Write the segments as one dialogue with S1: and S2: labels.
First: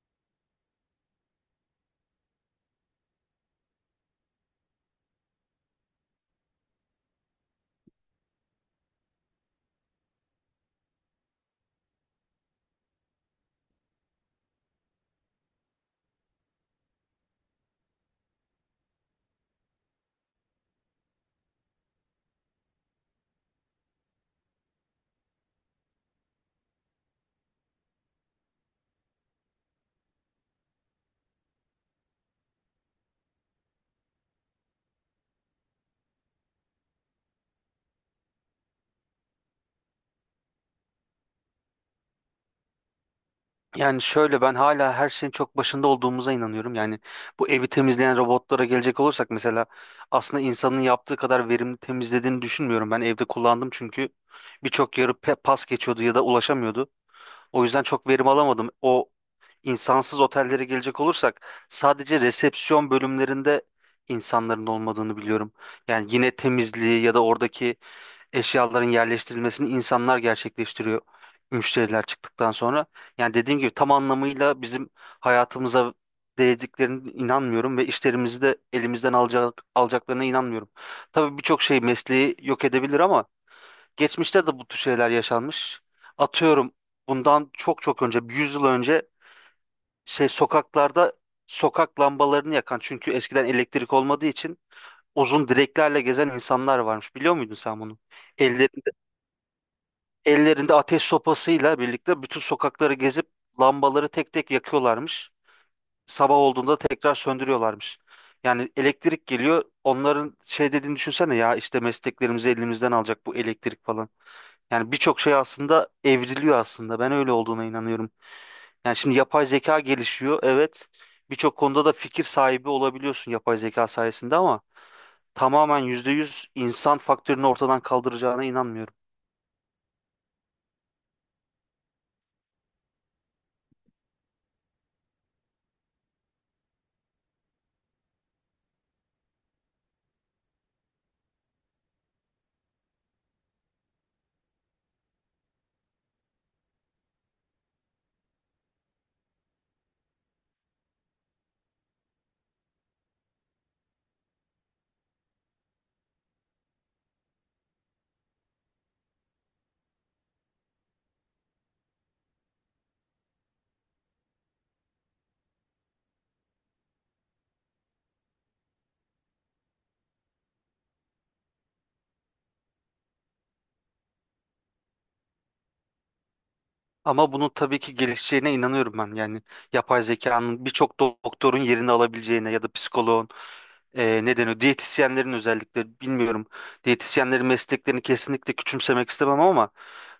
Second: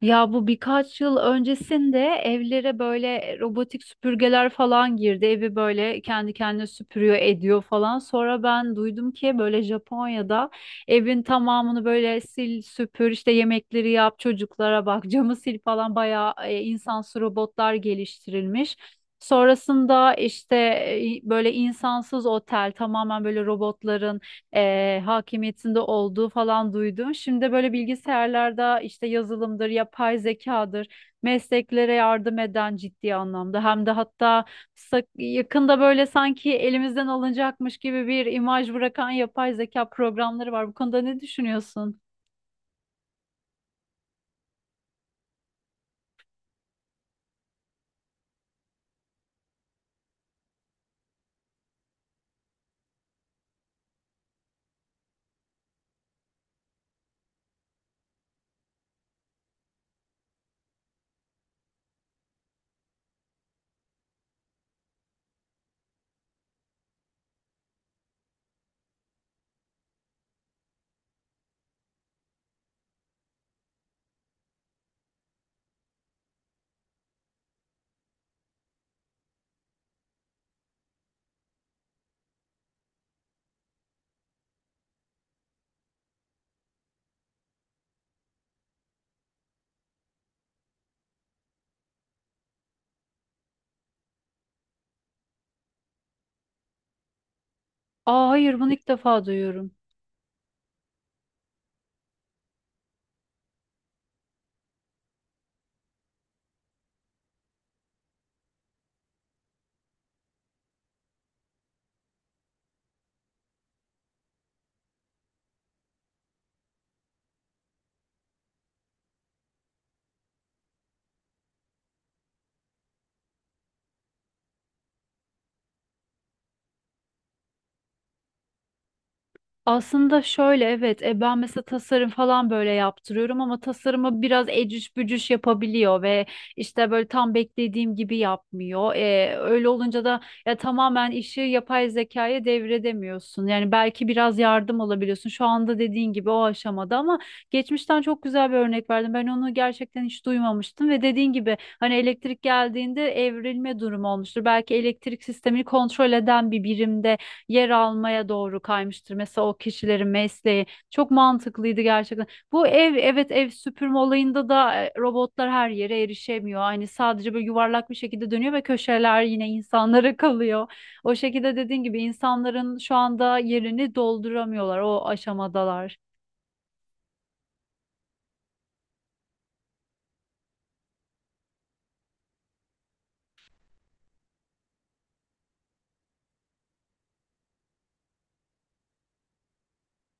S1: Ya bu birkaç yıl öncesinde evlere böyle robotik süpürgeler falan girdi. Evi böyle kendi kendine süpürüyor, ediyor falan. Sonra ben duydum ki böyle Japonya'da evin tamamını böyle sil, süpür, işte yemekleri yap, çocuklara bak, camı sil falan bayağı insansı robotlar geliştirilmiş. Sonrasında işte böyle insansız otel tamamen böyle robotların hakimiyetinde olduğu falan duydum. Şimdi de böyle bilgisayarlarda işte yazılımdır, yapay zekadır, mesleklere yardım eden ciddi anlamda. Hem de hatta yakında böyle sanki elimizden alınacakmış gibi bir imaj bırakan yapay zeka programları var. Bu konuda ne düşünüyorsun?
S2: Yani şöyle ben hala her şeyin çok başında olduğumuza inanıyorum. Yani bu evi temizleyen robotlara gelecek olursak mesela aslında insanın yaptığı kadar verimli temizlediğini düşünmüyorum. Ben evde kullandım çünkü birçok yarı pas geçiyordu ya da ulaşamıyordu. O yüzden çok verim alamadım. O insansız otellere gelecek olursak sadece resepsiyon bölümlerinde insanların olmadığını biliyorum. Yani yine temizliği ya da oradaki eşyaların yerleştirilmesini insanlar gerçekleştiriyor müşteriler çıktıktan sonra. Yani dediğim gibi tam anlamıyla bizim hayatımıza değdiklerine inanmıyorum ve işlerimizi de elimizden alacak, alacaklarına inanmıyorum. Tabii birçok şey mesleği yok edebilir ama geçmişte de bu tür şeyler yaşanmış. Atıyorum bundan çok çok önce, bir 100 yıl önce şey sokaklarda sokak lambalarını yakan çünkü eskiden elektrik olmadığı için uzun direklerle gezen insanlar varmış. Biliyor muydun sen bunu?
S1: Aa, hayır, bunu ilk
S2: Ellerinde
S1: defa duyuyorum.
S2: Ellerinde ateş sopasıyla birlikte bütün sokakları gezip lambaları tek tek yakıyorlarmış. Sabah olduğunda tekrar söndürüyorlarmış. Yani elektrik geliyor. Onların şey dediğini düşünsene ya işte mesleklerimizi elimizden alacak bu elektrik falan. Yani birçok şey aslında evriliyor aslında. Ben öyle olduğuna inanıyorum. Yani şimdi yapay zeka gelişiyor. Evet. Birçok konuda da fikir sahibi olabiliyorsun yapay zeka sayesinde ama tamamen %100 insan faktörünü ortadan kaldıracağına inanmıyorum.
S1: Aslında şöyle, evet, ben mesela tasarım falan böyle yaptırıyorum ama tasarımı biraz ecüş bücüş yapabiliyor ve işte böyle tam beklediğim gibi yapmıyor. Öyle olunca da ya tamamen işi yapay zekaya devredemiyorsun. Yani belki biraz yardım alabiliyorsun. Şu anda dediğin gibi o aşamada ama geçmişten çok güzel bir örnek verdim. Ben onu gerçekten hiç duymamıştım ve dediğin gibi, hani elektrik geldiğinde evrilme durumu olmuştur. Belki elektrik sistemini kontrol eden bir birimde yer almaya doğru kaymıştır. Mesela o kişilerin mesleği çok mantıklıydı gerçekten. Bu ev, evet, ev süpürme olayında da robotlar her yere erişemiyor. Hani sadece böyle yuvarlak bir şekilde dönüyor ve köşeler yine insanlara kalıyor. O şekilde dediğin gibi insanların şu anda yerini dolduramıyorlar. O aşamadalar.
S2: Ama bunun tabii ki gelişeceğine inanıyorum ben. Yani yapay zekanın birçok doktorun yerini alabileceğine ya da psikoloğun ne deniyor? Diyetisyenlerin özellikle bilmiyorum. Diyetisyenlerin mesleklerini kesinlikle küçümsemek istemem ama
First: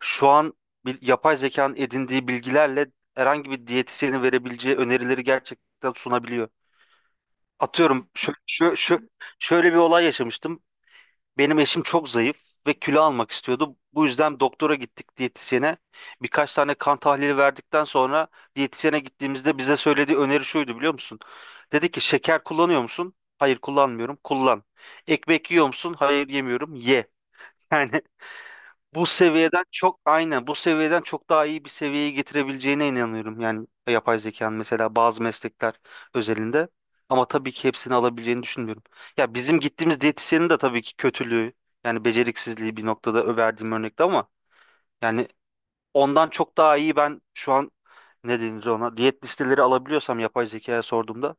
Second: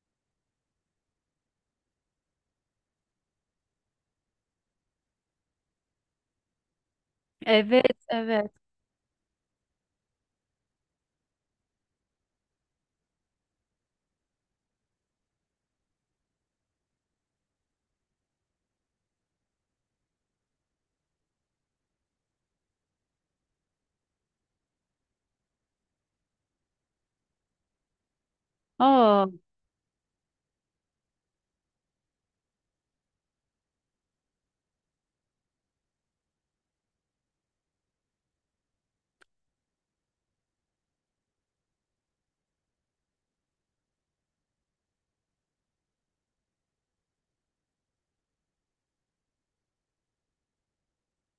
S2: şu an bir, yapay zekanın edindiği bilgilerle herhangi bir diyetisyenin verebileceği önerileri gerçekten sunabiliyor.
S1: Evet,
S2: Atıyorum şö
S1: evet.
S2: şö şö şöyle bir olay yaşamıştım. Benim eşim çok zayıf ve kilo almak istiyordu. Bu yüzden doktora gittik diyetisyene. Birkaç tane kan tahlili verdikten sonra diyetisyene gittiğimizde bize söylediği öneri şuydu biliyor musun? Dedi ki şeker kullanıyor musun? Hayır kullanmıyorum. Kullan. Ekmek yiyor musun? Hayır yemiyorum. Ye. Yani bu
S1: Aa.
S2: seviyeden çok aynen bu seviyeden çok daha iyi bir seviyeye getirebileceğine inanıyorum. Yani yapay zekanın mesela bazı meslekler özelinde ama tabii ki hepsini alabileceğini düşünmüyorum. Ya bizim gittiğimiz diyetisyenin de tabii ki kötülüğü yani beceriksizliği bir noktada verdiğim örnekte ama yani ondan çok daha iyi ben şu an ne denir ona diyet listeleri alabiliyorsam yapay zekaya sorduğumda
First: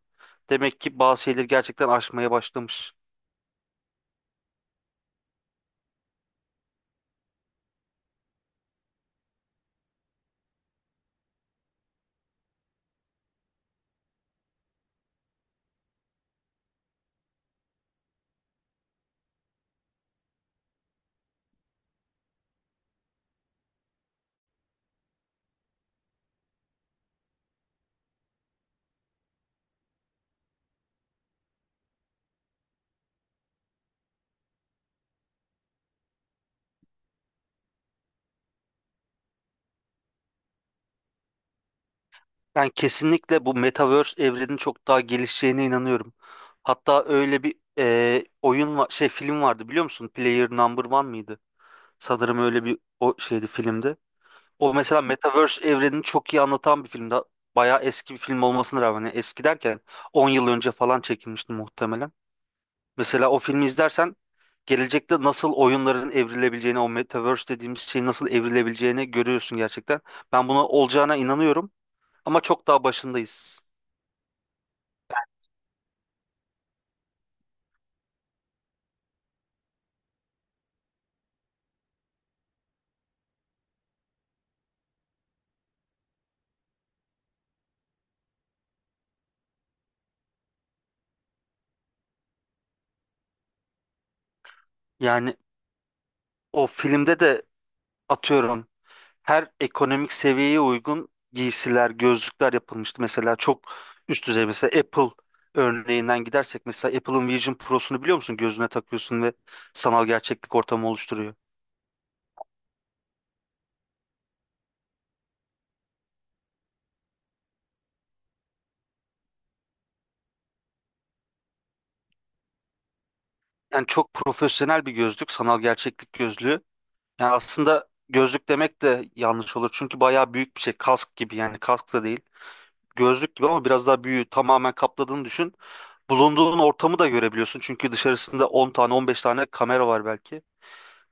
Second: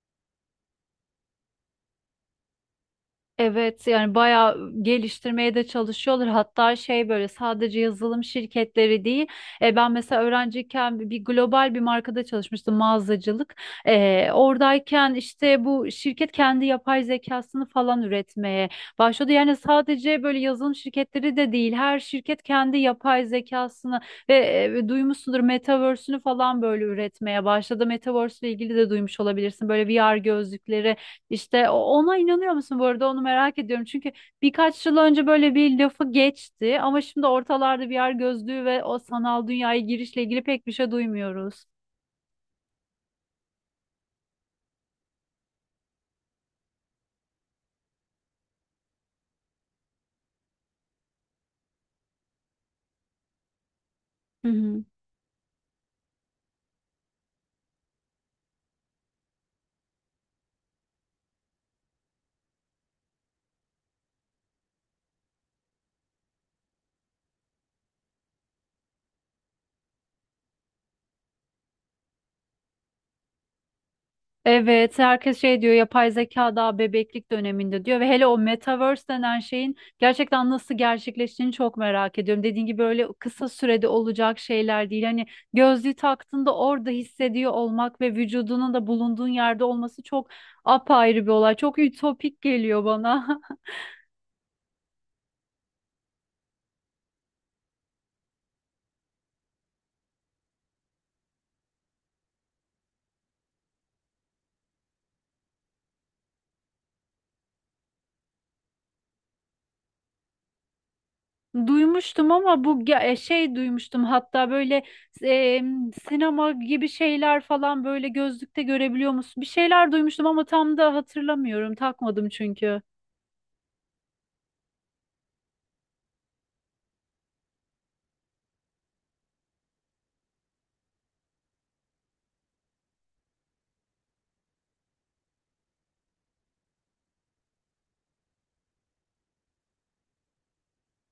S2: demek ki bazı şeyleri gerçekten aşmaya başlamış.
S1: Evet, yani bayağı geliştirmeye de çalışıyorlar. Hatta şey, böyle sadece yazılım şirketleri değil. Ben mesela öğrenciyken bir global bir markada çalışmıştım, mağazacılık. Oradayken işte bu şirket kendi yapay zekasını falan üretmeye başladı. Yani sadece böyle yazılım şirketleri de değil. Her şirket kendi yapay zekasını ve duymuşsundur Metaverse'ünü falan böyle üretmeye başladı. Metaverse ile ilgili de duymuş olabilirsin. Böyle VR gözlükleri işte ona inanıyor musun bu arada, onu merak ediyorum. Çünkü birkaç yıl önce böyle bir lafı geçti ama şimdi ortalarda VR gözlüğü ve o sanal dünyaya girişle ilgili pek bir şey duymuyoruz.
S2: Ben kesinlikle bu Metaverse evrenin çok daha gelişeceğine inanıyorum. Hatta öyle bir oyun var, şey film vardı biliyor musun? Player Number One mıydı? Sanırım öyle bir o şeydi filmde.
S1: Hı
S2: O
S1: hı.
S2: mesela Metaverse evrenini çok iyi anlatan bir filmdi. Bayağı eski bir film olmasına rağmen yani eski derken 10 yıl önce falan çekilmişti muhtemelen. Mesela o filmi izlersen gelecekte nasıl oyunların evrilebileceğini, o Metaverse dediğimiz şeyin nasıl evrilebileceğini görüyorsun gerçekten. Ben buna olacağına inanıyorum ama çok daha başındayız.
S1: Evet, herkes şey diyor, yapay zeka daha bebeklik döneminde diyor ve hele o metaverse denen şeyin gerçekten nasıl gerçekleştiğini çok merak ediyorum. Dediğin gibi böyle kısa sürede olacak şeyler değil. Hani gözlüğü taktığında orada hissediyor olmak ve vücudunun da bulunduğun yerde olması çok apayrı bir olay. Çok ütopik geliyor bana.
S2: Yani o filmde de atıyorum her ekonomik seviyeye uygun giysiler, gözlükler yapılmıştı. Mesela çok üst düzey mesela Apple örneğinden gidersek mesela Apple'ın Vision Pro'sunu biliyor musun? Gözüne takıyorsun ve sanal gerçeklik ortamı oluşturuyor.
S1: Duymuştum ama bu şey duymuştum, hatta böyle e, sinema gibi şeyler falan böyle gözlükte görebiliyor musun? Bir şeyler duymuştum ama tam da hatırlamıyorum. Takmadım çünkü.
S2: Yani çok profesyonel bir gözlük, sanal gerçeklik gözlüğü. Yani aslında gözlük demek de yanlış olur. Çünkü bayağı büyük bir şey. Kask gibi yani kask da değil. Gözlük gibi ama biraz daha büyüğü tamamen kapladığını düşün. Bulunduğun ortamı da görebiliyorsun. Çünkü dışarısında 10 tane 15 tane kamera var belki.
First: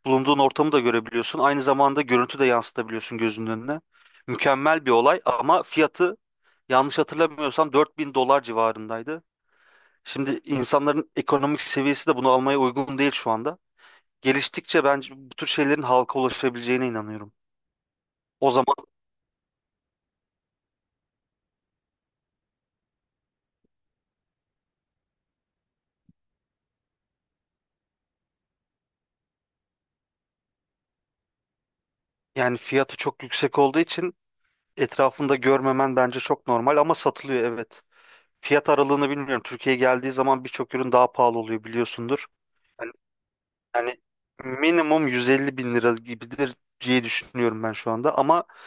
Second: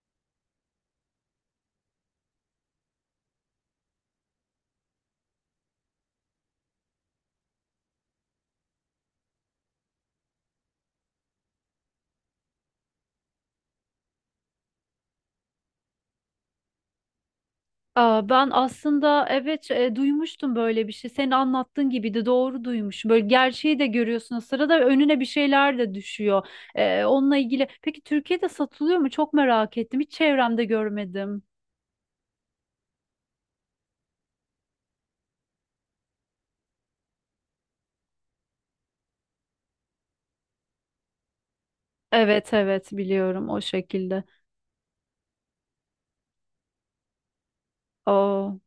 S2: Bulunduğun ortamı da görebiliyorsun. Aynı zamanda görüntü de yansıtabiliyorsun gözünün önüne. Mükemmel bir olay ama fiyatı yanlış hatırlamıyorsam 4.000 dolar civarındaydı. Şimdi insanların ekonomik seviyesi de bunu almaya uygun değil şu anda. Geliştikçe bence bu tür şeylerin halka ulaşabileceğine inanıyorum.
S1: Aa, ben
S2: O zaman
S1: aslında, evet, duymuştum böyle bir şey. Senin anlattığın gibiydi, doğru duymuşum. Böyle gerçeği de görüyorsun, o sırada önüne bir şeyler de düşüyor. Onunla ilgili. Peki Türkiye'de satılıyor mu? Çok merak ettim. Hiç çevremde görmedim.
S2: yani fiyatı çok yüksek olduğu için etrafında görmemen bence çok normal ama satılıyor evet. Fiyat aralığını bilmiyorum. Türkiye'ye geldiği zaman birçok ürün daha pahalı oluyor biliyorsundur.
S1: Evet, evet,
S2: Yani,
S1: biliyorum o
S2: yani
S1: şekilde.
S2: minimum 150 bin lira gibidir diye düşünüyorum ben şu anda. Ama
S1: Aa,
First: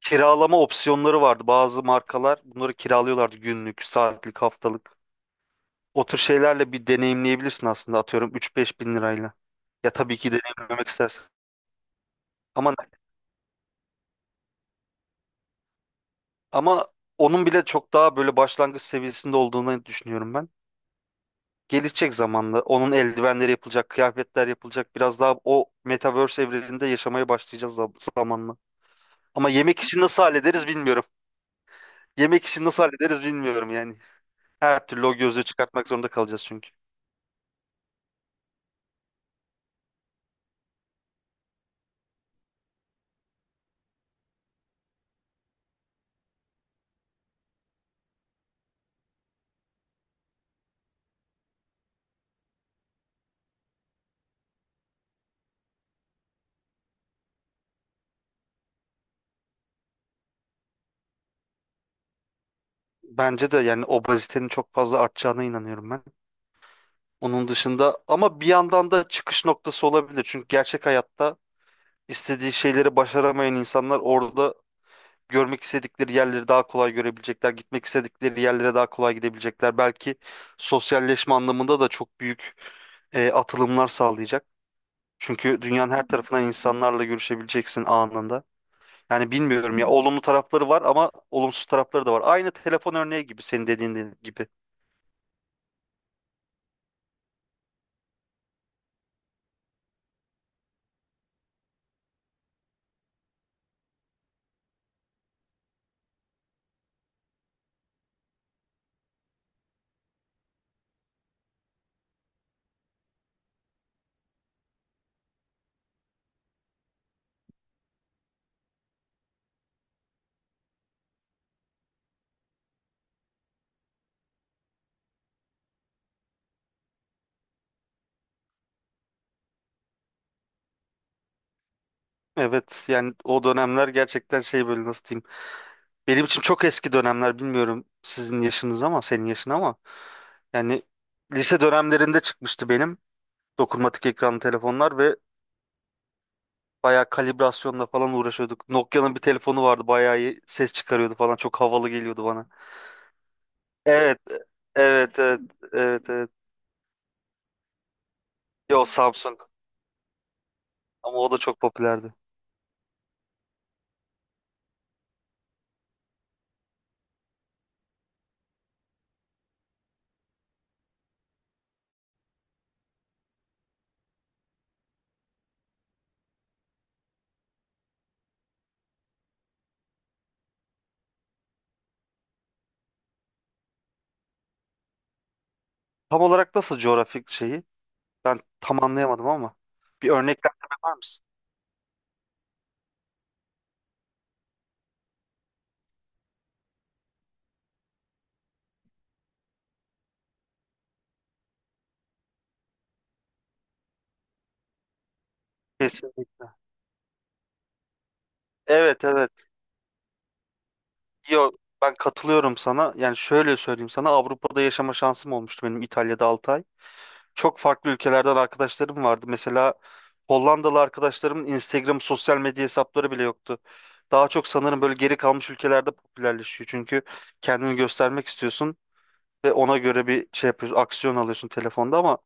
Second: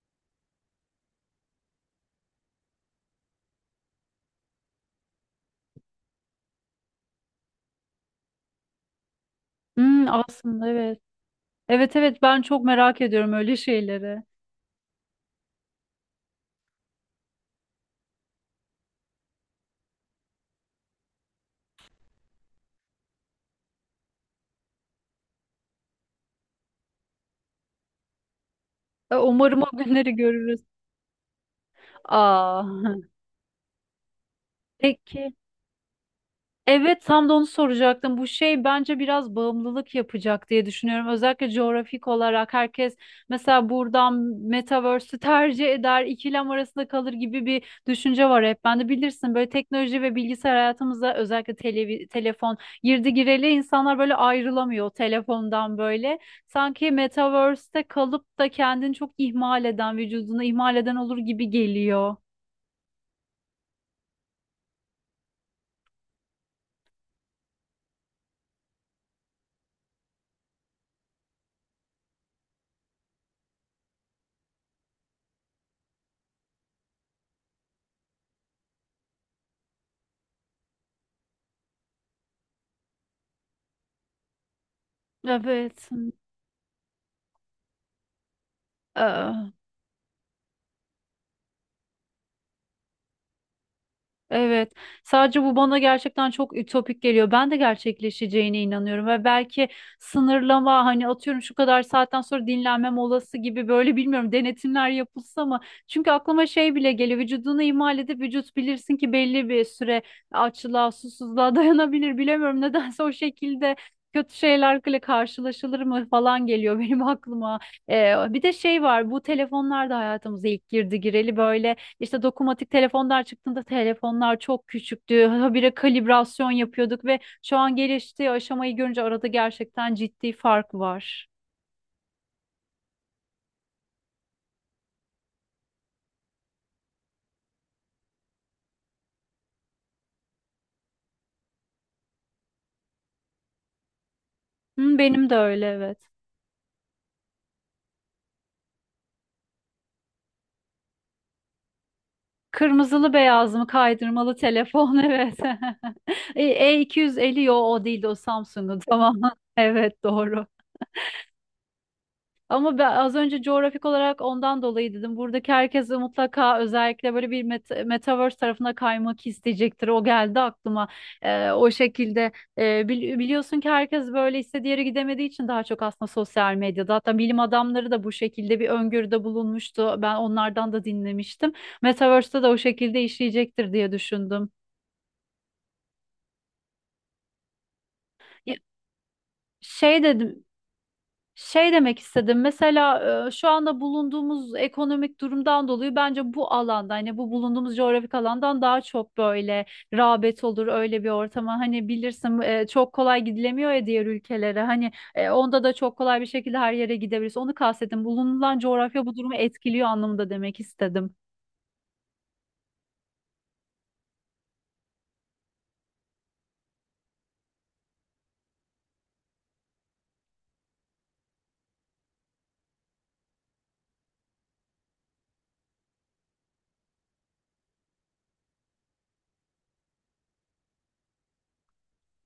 S2: kiralama opsiyonları vardı. Bazı markalar bunları kiralıyorlardı günlük, saatlik, haftalık. O tür şeylerle bir deneyimleyebilirsin aslında atıyorum 3-5 bin lirayla. Ya
S1: hmm,
S2: tabii ki
S1: aslında
S2: deneyimlemek
S1: evet.
S2: istersen.
S1: Evet, evet, ben çok
S2: Ama
S1: merak ediyorum öyle şeyleri.
S2: ama onun bile çok daha böyle başlangıç seviyesinde olduğunu düşünüyorum ben. Gelecek zamanla onun eldivenleri yapılacak, kıyafetler yapılacak. Biraz daha o metaverse evreninde yaşamaya başlayacağız zamanla. Ama
S1: Umarım o
S2: yemek işini
S1: günleri
S2: nasıl
S1: görürüz.
S2: hallederiz bilmiyorum. Yemek
S1: Aa,
S2: işini nasıl hallederiz bilmiyorum yani. Her türlü o
S1: peki.
S2: gözlüğü çıkartmak zorunda kalacağız çünkü.
S1: Evet, tam da onu soracaktım. Bu şey bence biraz bağımlılık yapacak diye düşünüyorum. Özellikle coğrafik olarak herkes mesela buradan Metaverse'ü tercih eder, ikilem arasında kalır gibi bir düşünce var hep. Ben de bilirsin, böyle teknoloji ve bilgisayar hayatımıza, özellikle telefon girdi gireli insanlar böyle ayrılamıyor telefondan böyle. Sanki Metaverse'te kalıp da kendini çok ihmal eden, vücudunu ihmal eden olur gibi geliyor.
S2: Bence de yani obezitenin çok fazla artacağına inanıyorum ben. Onun dışında ama bir yandan da çıkış noktası olabilir. Çünkü gerçek hayatta istediği şeyleri başaramayan insanlar orada görmek istedikleri yerleri daha kolay görebilecekler, gitmek istedikleri yerlere daha kolay gidebilecekler. Belki sosyalleşme anlamında da çok büyük atılımlar sağlayacak. Çünkü
S1: Evet.
S2: dünyanın her tarafından insanlarla görüşebileceksin anında. Yani bilmiyorum ya olumlu tarafları var ama olumsuz tarafları da var. Aynı telefon örneği gibi senin dediğin gibi.
S1: Evet. Sadece bu bana gerçekten çok ütopik geliyor. Ben de gerçekleşeceğine inanıyorum ve belki sınırlama, hani atıyorum şu kadar saatten sonra dinlenme molası gibi böyle, bilmiyorum, denetimler yapılsa mı? Çünkü aklıma şey bile geliyor. Vücudunu ihmal edip vücut bilirsin ki belli bir süre açlığa, susuzluğa dayanabilir. Bilemiyorum, nedense o şekilde kötü şeylerle karşılaşılır mı falan geliyor benim aklıma. Bir de şey var, bu telefonlar da hayatımıza ilk girdi gireli böyle işte dokunmatik telefonlar çıktığında telefonlar çok küçüktü. Habire kalibrasyon yapıyorduk ve şu an geliştiği aşamayı görünce arada gerçekten ciddi fark var.
S2: Evet yani o dönemler gerçekten şey böyle nasıl diyeyim. Benim için çok eski dönemler bilmiyorum sizin yaşınız ama senin yaşın ama. Yani lise dönemlerinde çıkmıştı benim. Dokunmatik ekranlı
S1: Hı,
S2: telefonlar ve
S1: benim de öyle, evet.
S2: bayağı kalibrasyonla falan uğraşıyorduk. Nokia'nın bir telefonu vardı bayağı iyi ses çıkarıyordu falan çok havalı geliyordu bana.
S1: Kırmızılı beyaz mı
S2: Evet,
S1: kaydırmalı telefon
S2: evet, evet,
S1: evet.
S2: evet, evet.
S1: E, E250, yo, o değildi, o Samsung'un,
S2: Yo
S1: tamam.
S2: Samsung
S1: Evet, doğru.
S2: ama o da çok popülerdi.
S1: Ama ben az önce coğrafik olarak ondan dolayı dedim. Buradaki herkes de mutlaka özellikle böyle bir metaverse tarafına kaymak isteyecektir. O geldi aklıma. Ee, o şekilde Ee, Biliyorsun ki herkes böyle istediği yere gidemediği için daha çok aslında sosyal medyada. Hatta bilim adamları da bu şekilde bir öngörüde bulunmuştu. Ben onlardan da dinlemiştim. Metaverse'te de o şekilde işleyecektir diye düşündüm.
S2: Tam olarak nasıl coğrafik şeyi? Ben
S1: Ya,
S2: tam anlayamadım ama
S1: Şey
S2: bir
S1: dedim.
S2: örneklendirme var mısın?
S1: Şey demek istedim. Mesela şu anda bulunduğumuz ekonomik durumdan dolayı bence bu alanda, hani bu bulunduğumuz coğrafik alandan daha çok böyle rağbet olur öyle bir ortama. Hani bilirsin, çok kolay gidilemiyor ya diğer ülkelere. Hani onda da çok kolay bir
S2: Kesinlikle.
S1: şekilde her yere gidebiliriz. Onu kastettim. Bulunulan
S2: Evet,
S1: coğrafya bu durumu
S2: evet.
S1: etkiliyor anlamında demek istedim.
S2: Yo ben katılıyorum sana. Yani şöyle söyleyeyim sana Avrupa'da yaşama şansım olmuştu benim İtalya'da 6 ay. Çok farklı ülkelerden arkadaşlarım vardı. Mesela Hollandalı arkadaşlarımın Instagram sosyal medya hesapları bile yoktu. Daha çok sanırım böyle geri kalmış ülkelerde popülerleşiyor. Çünkü kendini göstermek istiyorsun ve ona göre bir şey yapıyorsun, aksiyon alıyorsun telefonda ama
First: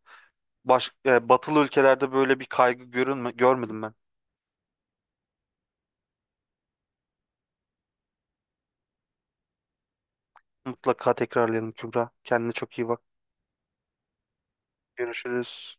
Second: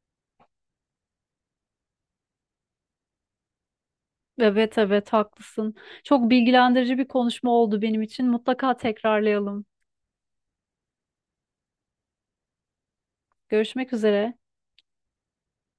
S2: batılı ülkelerde böyle bir kaygı görünme, görmedim ben.
S1: Evet, evet, haklısın. Çok bilgilendirici bir konuşma oldu benim için. Mutlaka tekrarlayalım.
S2: Mutlaka tekrarlayalım Kübra. Kendine çok iyi bak.
S1: Görüşmek üzere.
S2: Görüşürüz.